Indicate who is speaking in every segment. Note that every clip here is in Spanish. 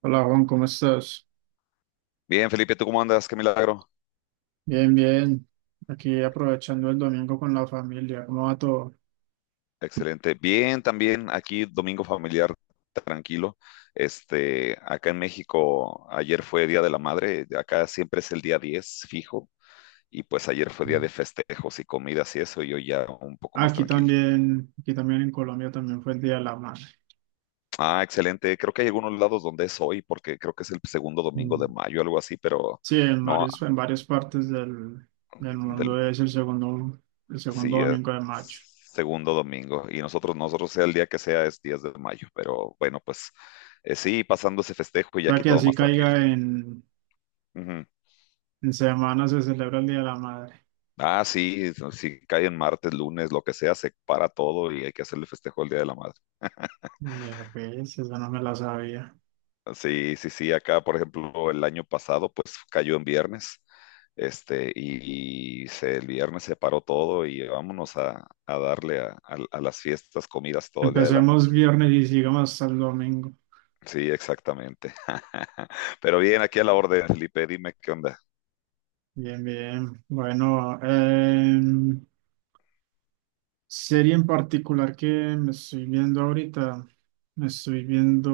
Speaker 1: Hola Juan, ¿cómo estás?
Speaker 2: Bien, Felipe, ¿tú cómo andas? Qué milagro.
Speaker 1: Bien, bien. Aquí aprovechando el domingo con la familia. ¿Cómo va todo?
Speaker 2: Excelente. Bien, también aquí domingo familiar, tranquilo. Acá en México, ayer fue Día de la Madre, acá siempre es el día 10 fijo, y pues ayer fue día
Speaker 1: Mm.
Speaker 2: de festejos y comidas y eso, y yo ya un poco más tranquilo.
Speaker 1: Aquí también en Colombia también fue el Día de la Madre.
Speaker 2: Ah, excelente. Creo que hay algunos lados donde es hoy, porque creo que es el segundo domingo
Speaker 1: Mm.
Speaker 2: de mayo, algo así, pero
Speaker 1: Sí, en
Speaker 2: no,
Speaker 1: varios, en varias partes del
Speaker 2: del
Speaker 1: mundo es el segundo
Speaker 2: Sí, es
Speaker 1: domingo de mayo.
Speaker 2: segundo domingo. Y nosotros sea el día que sea, es 10 de mayo. Pero bueno, pues sí, pasando ese festejo
Speaker 1: O
Speaker 2: y ya
Speaker 1: sea
Speaker 2: aquí
Speaker 1: que
Speaker 2: todo
Speaker 1: así
Speaker 2: más tranquilo. Ujú.
Speaker 1: en semana se celebra el Día de la Madre.
Speaker 2: Ah, sí, si cae en martes, lunes, lo que sea, se para todo y hay que hacerle festejo el Día de la Madre.
Speaker 1: Vea, pues, esa no me la sabía.
Speaker 2: Sí, sí, sí, acá, por ejemplo, el año pasado, pues cayó en viernes. Y se, el viernes se paró todo y vámonos a darle a las fiestas, comidas todo el Día de la
Speaker 1: Empecemos viernes y sigamos hasta el domingo.
Speaker 2: Sí, exactamente. Pero bien, aquí a la orden, Felipe, dime qué onda.
Speaker 1: Bien, bien. Bueno, serie en particular que me estoy viendo ahorita, me estoy viendo,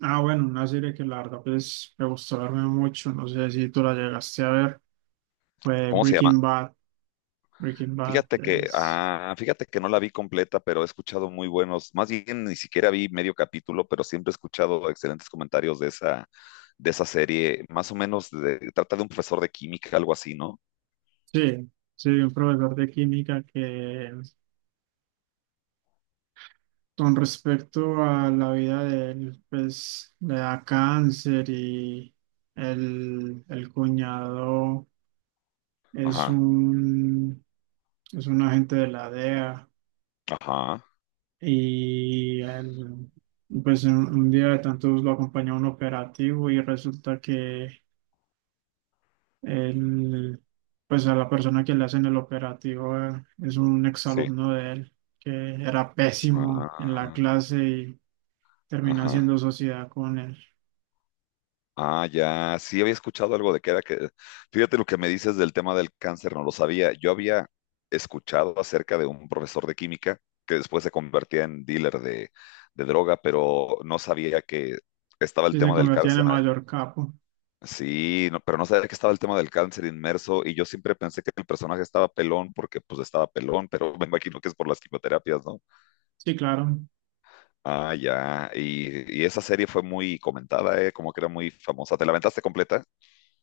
Speaker 1: bueno, una serie que la verdad pues me gustó verme mucho, no sé si tú la llegaste a ver, fue
Speaker 2: ¿Cómo se llama?
Speaker 1: Breaking Bad. Breaking Bad
Speaker 2: Fíjate que,
Speaker 1: es,
Speaker 2: ah, fíjate que no la vi completa, pero he escuchado muy buenos, más bien ni siquiera vi medio capítulo, pero siempre he escuchado excelentes comentarios de esa serie. Más o menos de- trata de un profesor de química, algo así, ¿no?
Speaker 1: sí, sí, un profesor de química que con respecto a la vida de él, pues le da cáncer y el cuñado. es
Speaker 2: Ajá,
Speaker 1: un, es un, agente de la DEA
Speaker 2: ajá,
Speaker 1: y él, pues un día de tantos lo acompañó a un operativo y resulta que él, pues a la persona que le hacen el operativo es un
Speaker 2: sí.
Speaker 1: exalumno de él que era pésimo en la
Speaker 2: Ah,
Speaker 1: clase y termina
Speaker 2: ajá,
Speaker 1: haciendo sociedad con él
Speaker 2: ah, ya, sí había escuchado algo de que era que, fíjate lo que me dices del tema del cáncer, no lo sabía. Yo había escuchado acerca de un profesor de química que después se convertía en dealer de droga, pero no sabía que estaba el
Speaker 1: y se
Speaker 2: tema del
Speaker 1: convertía en el
Speaker 2: cáncer.
Speaker 1: mayor capo.
Speaker 2: Sí, no- pero no sabía que estaba el tema del cáncer inmerso y yo siempre pensé que el personaje estaba pelón porque pues estaba pelón, pero me imagino que es por las quimioterapias, ¿no?
Speaker 1: Sí, claro.
Speaker 2: Ah, ya, y esa serie fue muy comentada, ¿eh? Como que era muy famosa. ¿Te la aventaste completa?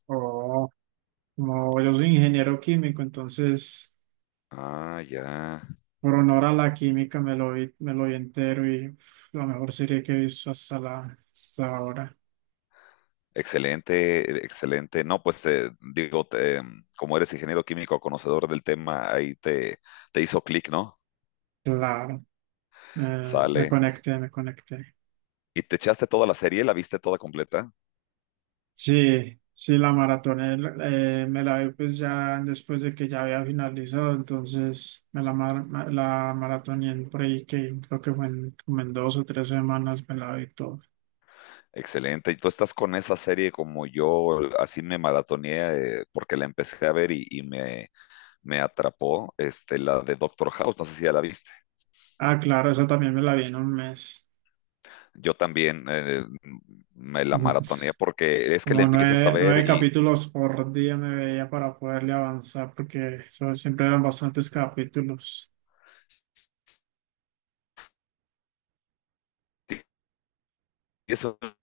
Speaker 1: Oh, como yo soy ingeniero químico, entonces...
Speaker 2: Ah, ya.
Speaker 1: Por honor a la química me lo vi entero y uf, la mejor serie que he visto hasta ahora.
Speaker 2: Excelente, excelente. No, pues digo, te, como eres ingeniero químico, conocedor del tema, ahí te hizo clic, ¿no?
Speaker 1: Claro, me
Speaker 2: Sale.
Speaker 1: conecté, me conecté.
Speaker 2: ¿Y te echaste toda la serie? ¿La viste toda completa?
Speaker 1: Sí, sí, la maratoné, me la vi pues ya después de que ya había finalizado, entonces me la, mar- ma- la maratoné en por ahí que creo que como en 2 o 3 semanas me la vi todo.
Speaker 2: Excelente. ¿Y tú estás con esa serie como yo? Así me maratoneé porque la empecé a ver y me atrapó, la de Doctor House, no sé si ya la viste.
Speaker 1: Ah, claro, esa también me la vi en un mes.
Speaker 2: Yo también me la maratoneé porque es que la
Speaker 1: Como
Speaker 2: empiezas a
Speaker 1: nueve,
Speaker 2: ver
Speaker 1: nueve
Speaker 2: y...
Speaker 1: capítulos por día me veía para poderle avanzar, porque eso siempre eran bastantes capítulos.
Speaker 2: es una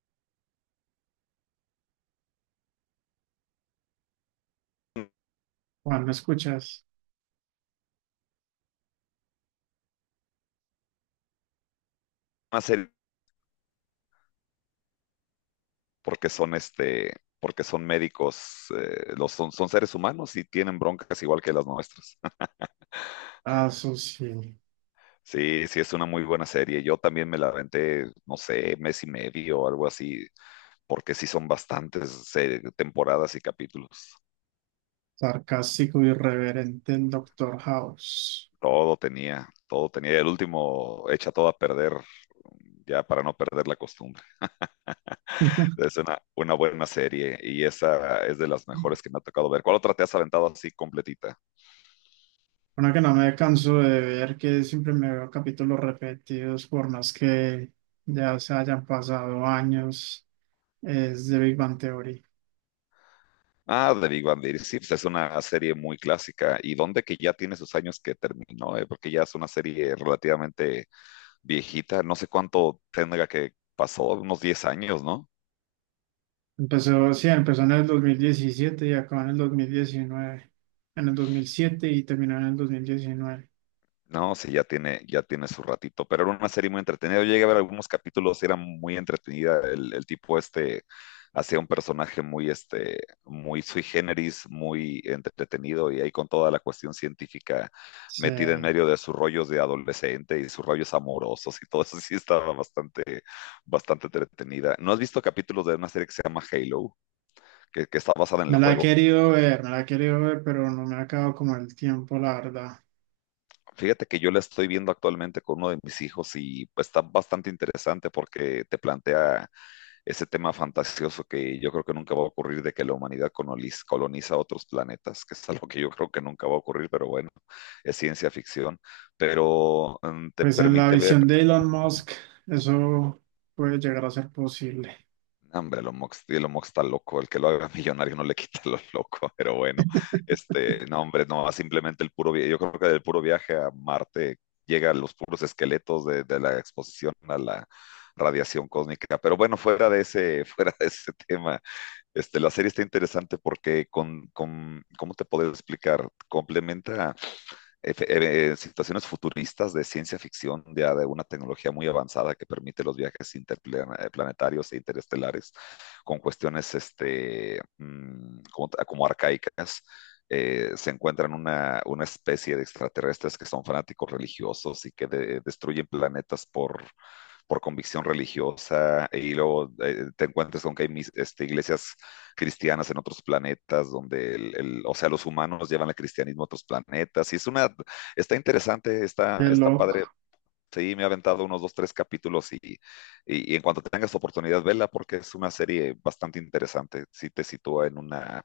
Speaker 1: Juan, ¿me escuchas?
Speaker 2: serie porque son porque son médicos, son seres humanos y tienen broncas igual que las nuestras.
Speaker 1: Ah, eso sí,
Speaker 2: Sí, sí, es una muy buena serie. Yo también me la aventé, no sé, mes y medio o algo así, porque sí son bastantes temporadas y capítulos.
Speaker 1: sarcástico, irreverente, el Doctor House.
Speaker 2: Todo tenía, todo tenía. El último echa todo a perder, ya para no perder la costumbre. Es una buena serie y esa es de las mejores que me ha tocado ver. ¿Cuál otra te has aventado así completita?
Speaker 1: Una que no me canso de ver, que siempre me veo capítulos repetidos, por más que ya se hayan pasado años, es de Big Bang Theory.
Speaker 2: Ah, The Big Bang Theory, sí, pues es una serie muy clásica y donde que ya tiene sus años que terminó, porque ya es una serie relativamente viejita, no sé cuánto tendrá que pasó, unos 10 años, ¿no?
Speaker 1: Empezó, sí, empezó en el 2017 y acabó en el 2019 en el 2007 y terminó en el 2019.
Speaker 2: No, sí, ya tiene su ratito, pero era una serie muy entretenida. Yo llegué a ver algunos capítulos, era muy entretenida. El tipo este hacía un personaje muy, muy sui generis, muy entretenido y ahí con toda la cuestión científica
Speaker 1: Sí,
Speaker 2: metida en medio de sus rollos de adolescente y sus rollos amorosos y todo eso sí estaba bastante, bastante entretenida. ¿No has visto capítulos de una serie que se llama Halo, que está basada en el
Speaker 1: me la he
Speaker 2: juego?
Speaker 1: querido ver, me la he querido ver, pero no me ha acabado como el tiempo, la verdad.
Speaker 2: Fíjate que yo la estoy viendo actualmente con uno de mis hijos y pues, está bastante interesante porque te plantea ese tema fantasioso que yo creo que nunca va a ocurrir de que la humanidad coloniz- coloniza otros planetas, que es algo que yo creo que nunca va a ocurrir, pero bueno, es ciencia ficción. Pero te
Speaker 1: Pues en la
Speaker 2: permite ver
Speaker 1: visión de Elon Musk, eso puede llegar a ser posible.
Speaker 2: No Hombre, lo Mox, sí, lo Mox está loco, el que lo haga millonario no le quita lo loco, pero bueno, no, hombre, no, simplemente el puro viaje, yo creo que del puro viaje a Marte llegan los puros esqueletos de la exposición a la radiación cósmica, pero bueno, fuera de ese, fuera de ese tema, la serie está interesante porque ¿cómo te puedo explicar? Complementa efe- situaciones futuristas de ciencia ficción, ya de una tecnología muy avanzada que permite los viajes interplanetarios e interestelares con cuestiones como arcaicas. Se encuentran una especie de extraterrestres que son fanáticos religiosos y que de- destruyen planetas por convicción religiosa y luego te encuentras con que hay iglesias cristianas en otros planetas donde, o sea, los humanos llevan el cristianismo a otros planetas y es una, está interesante,
Speaker 1: Qué
Speaker 2: está, está
Speaker 1: loco.
Speaker 2: padre. Sí, me he aventado unos dos, tres capítulos y, y en cuanto tengas oportunidad, vela porque es una serie bastante interesante. Sí te sitúa en una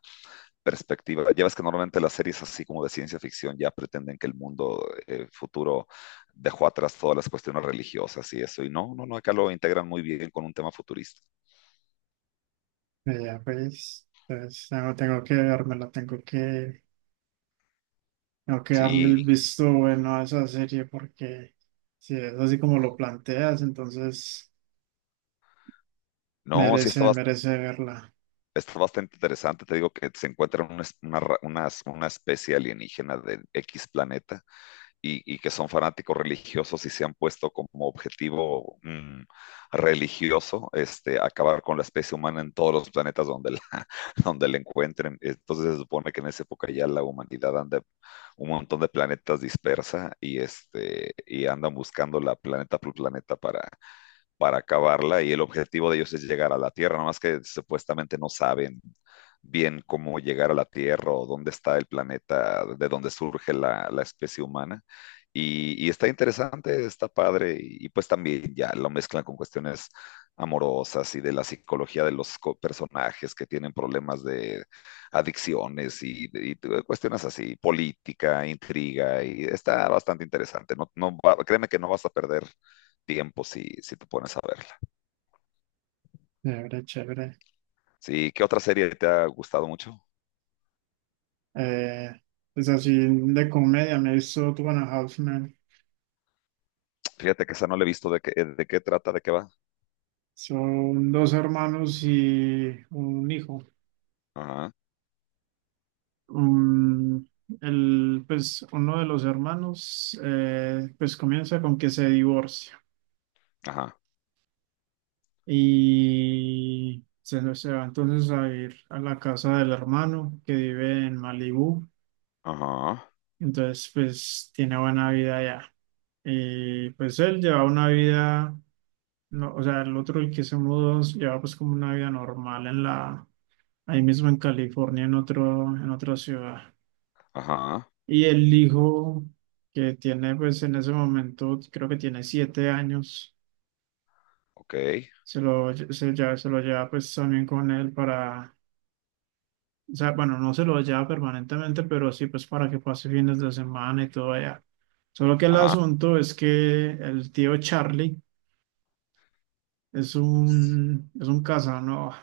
Speaker 2: perspectiva. Ya ves que normalmente las series así como de ciencia ficción ya pretenden que el mundo futuro dejó atrás todas las cuestiones religiosas y eso. Y no, no, no, acá lo integran muy bien con un tema futurista.
Speaker 1: Ya pues, entonces tengo, tengo que vermela, tengo que darle el
Speaker 2: Sí,
Speaker 1: visto bueno a esa serie porque si es así como lo planteas, entonces...
Speaker 2: no, sí está,
Speaker 1: Merece,
Speaker 2: bas-
Speaker 1: merece verla.
Speaker 2: está bastante interesante. Te digo que se encuentran una, es- una ra- unas- una especie alienígena de X planeta y que son fanáticos religiosos y se han puesto como objetivo religioso acabar con la especie humana en todos los planetas donde la, donde la encuentren. Entonces se supone que en esa época ya la humanidad anda un montón de planetas dispersa y, y andan buscando la planeta por planeta para acabarla y el objetivo de ellos es llegar a la Tierra, nomás que supuestamente no saben bien cómo llegar a la Tierra o dónde está el planeta, de dónde surge la, la especie humana. Está interesante, está padre y pues también ya lo mezclan con cuestiones amorosas y de la psicología de los co- personajes que tienen problemas de adicciones cuestiones así, política, intriga, y está bastante interesante. No, no, créeme que no vas a perder tiempo si, si te pones a verla.
Speaker 1: Chévere, chévere.
Speaker 2: Sí, ¿qué otra serie te ha gustado mucho?
Speaker 1: Eh, pues así de comedia, me he visto Two and a Half Men.
Speaker 2: Fíjate que esa no la he visto de qué trata, de qué va.
Speaker 1: Son dos hermanos y un hijo.
Speaker 2: Ajá,
Speaker 1: Um, el, pues uno de los hermanos pues comienza con que se divorcia
Speaker 2: ajá,
Speaker 1: y se va entonces a ir a la casa del hermano que vive en Malibú.
Speaker 2: ajá,
Speaker 1: Entonces pues tiene buena vida allá. Y pues él lleva una vida. No, o sea, el otro el que se mudó llevaba pues como una vida normal en la, ahí mismo en California, en otro, en otra ciudad.
Speaker 2: ajá,
Speaker 1: Y el hijo que tiene pues en ese momento, creo que tiene 7 años,
Speaker 2: ok,
Speaker 1: se lo lleva pues también con él para, o sea, bueno, no se lo lleva permanentemente, pero sí pues para que pase fines de semana y todo allá. Solo que el
Speaker 2: ajá.
Speaker 1: asunto es que el tío Charlie es un casano,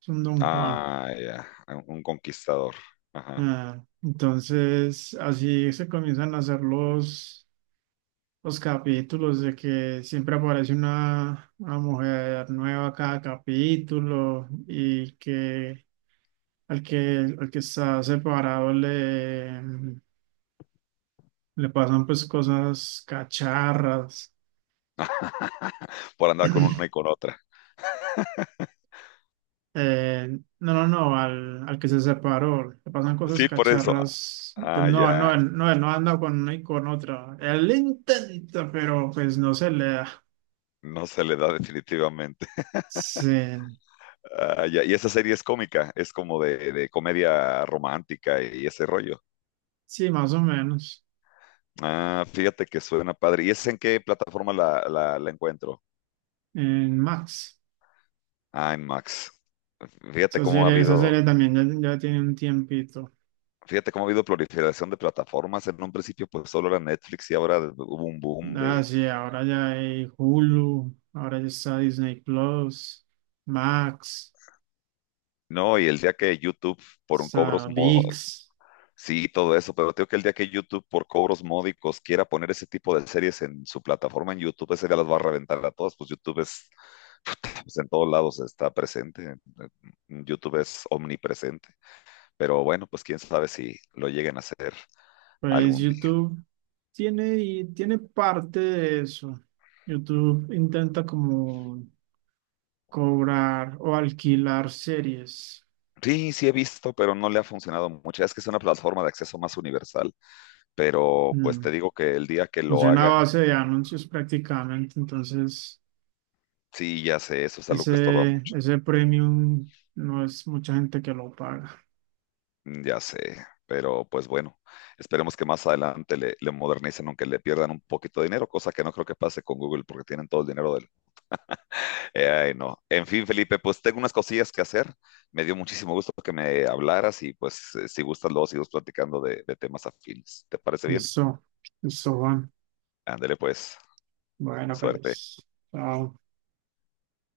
Speaker 1: es un don Juan.
Speaker 2: Ah, ya, un conquistador. Ajá.
Speaker 1: Ah, entonces, así se comienzan a hacer los capítulos de que siempre aparece una mujer nueva cada capítulo y que al que está separado le pasan pues cosas cacharras.
Speaker 2: Por andar con una y con otra.
Speaker 1: No, no, al que se separó le pasan cosas
Speaker 2: Sí, por eso.
Speaker 1: cacharras. Pues
Speaker 2: Ah,
Speaker 1: no,
Speaker 2: ya.
Speaker 1: no, él- no, él no anda con una y con otra. Él intenta, pero pues no se le da.
Speaker 2: No se le da definitivamente.
Speaker 1: Sí,
Speaker 2: Ah, ya. Y esa serie es cómica, es como de comedia romántica y ese rollo.
Speaker 1: sí, más o menos.
Speaker 2: Ah, fíjate que suena padre. ¿Y es en qué plataforma la encuentro?
Speaker 1: En Max.
Speaker 2: Ah, en Max. Fíjate cómo ha
Speaker 1: Esa
Speaker 2: habido,
Speaker 1: serie también ya, ya tiene un tiempito.
Speaker 2: fíjate cómo ha habido proliferación de plataformas. En un principio, pues solo era Netflix y ahora hubo un boom
Speaker 1: Ah,
Speaker 2: de.
Speaker 1: sí, ahora ya hay Hulu, ahora ya está Disney Plus, Max,
Speaker 2: No, y el día que YouTube por un cobros
Speaker 1: está
Speaker 2: mo-
Speaker 1: ViX.
Speaker 2: sí, todo eso, pero creo que el día que YouTube por cobros módicos quiera poner ese tipo de series en su plataforma en YouTube, ese día las va a reventar a todas. Pues YouTube es, pues, en todos lados está presente. YouTube es omnipresente. Pero bueno, pues quién sabe si lo lleguen a hacer
Speaker 1: Pues
Speaker 2: algún día.
Speaker 1: YouTube tiene, y tiene parte de eso. YouTube intenta como cobrar o alquilar series.
Speaker 2: Sí, sí he visto, pero no le ha funcionado mucho. Es que es una plataforma de acceso más universal, pero pues
Speaker 1: Mm.
Speaker 2: te digo que el día que lo
Speaker 1: Funciona a
Speaker 2: hagan,
Speaker 1: base de anuncios prácticamente, entonces.
Speaker 2: sí, ya sé, eso es algo que estorba
Speaker 1: Ese,
Speaker 2: mucho.
Speaker 1: ese premium no es mucha gente que lo paga.
Speaker 2: Ya sé, pero pues bueno, esperemos que más adelante le modernicen, aunque le pierdan un poquito de dinero, cosa que no creo que pase con Google porque tienen todo el dinero del ay, no. En fin, Felipe, pues tengo unas cosillas que hacer. Me dio muchísimo gusto que me hablaras y pues si gustas luego seguimos platicando de temas afines. ¿Te parece bien?
Speaker 1: Eso, eso, Juan.
Speaker 2: Ándale pues,
Speaker 1: Bueno,
Speaker 2: suerte.
Speaker 1: pues, chao.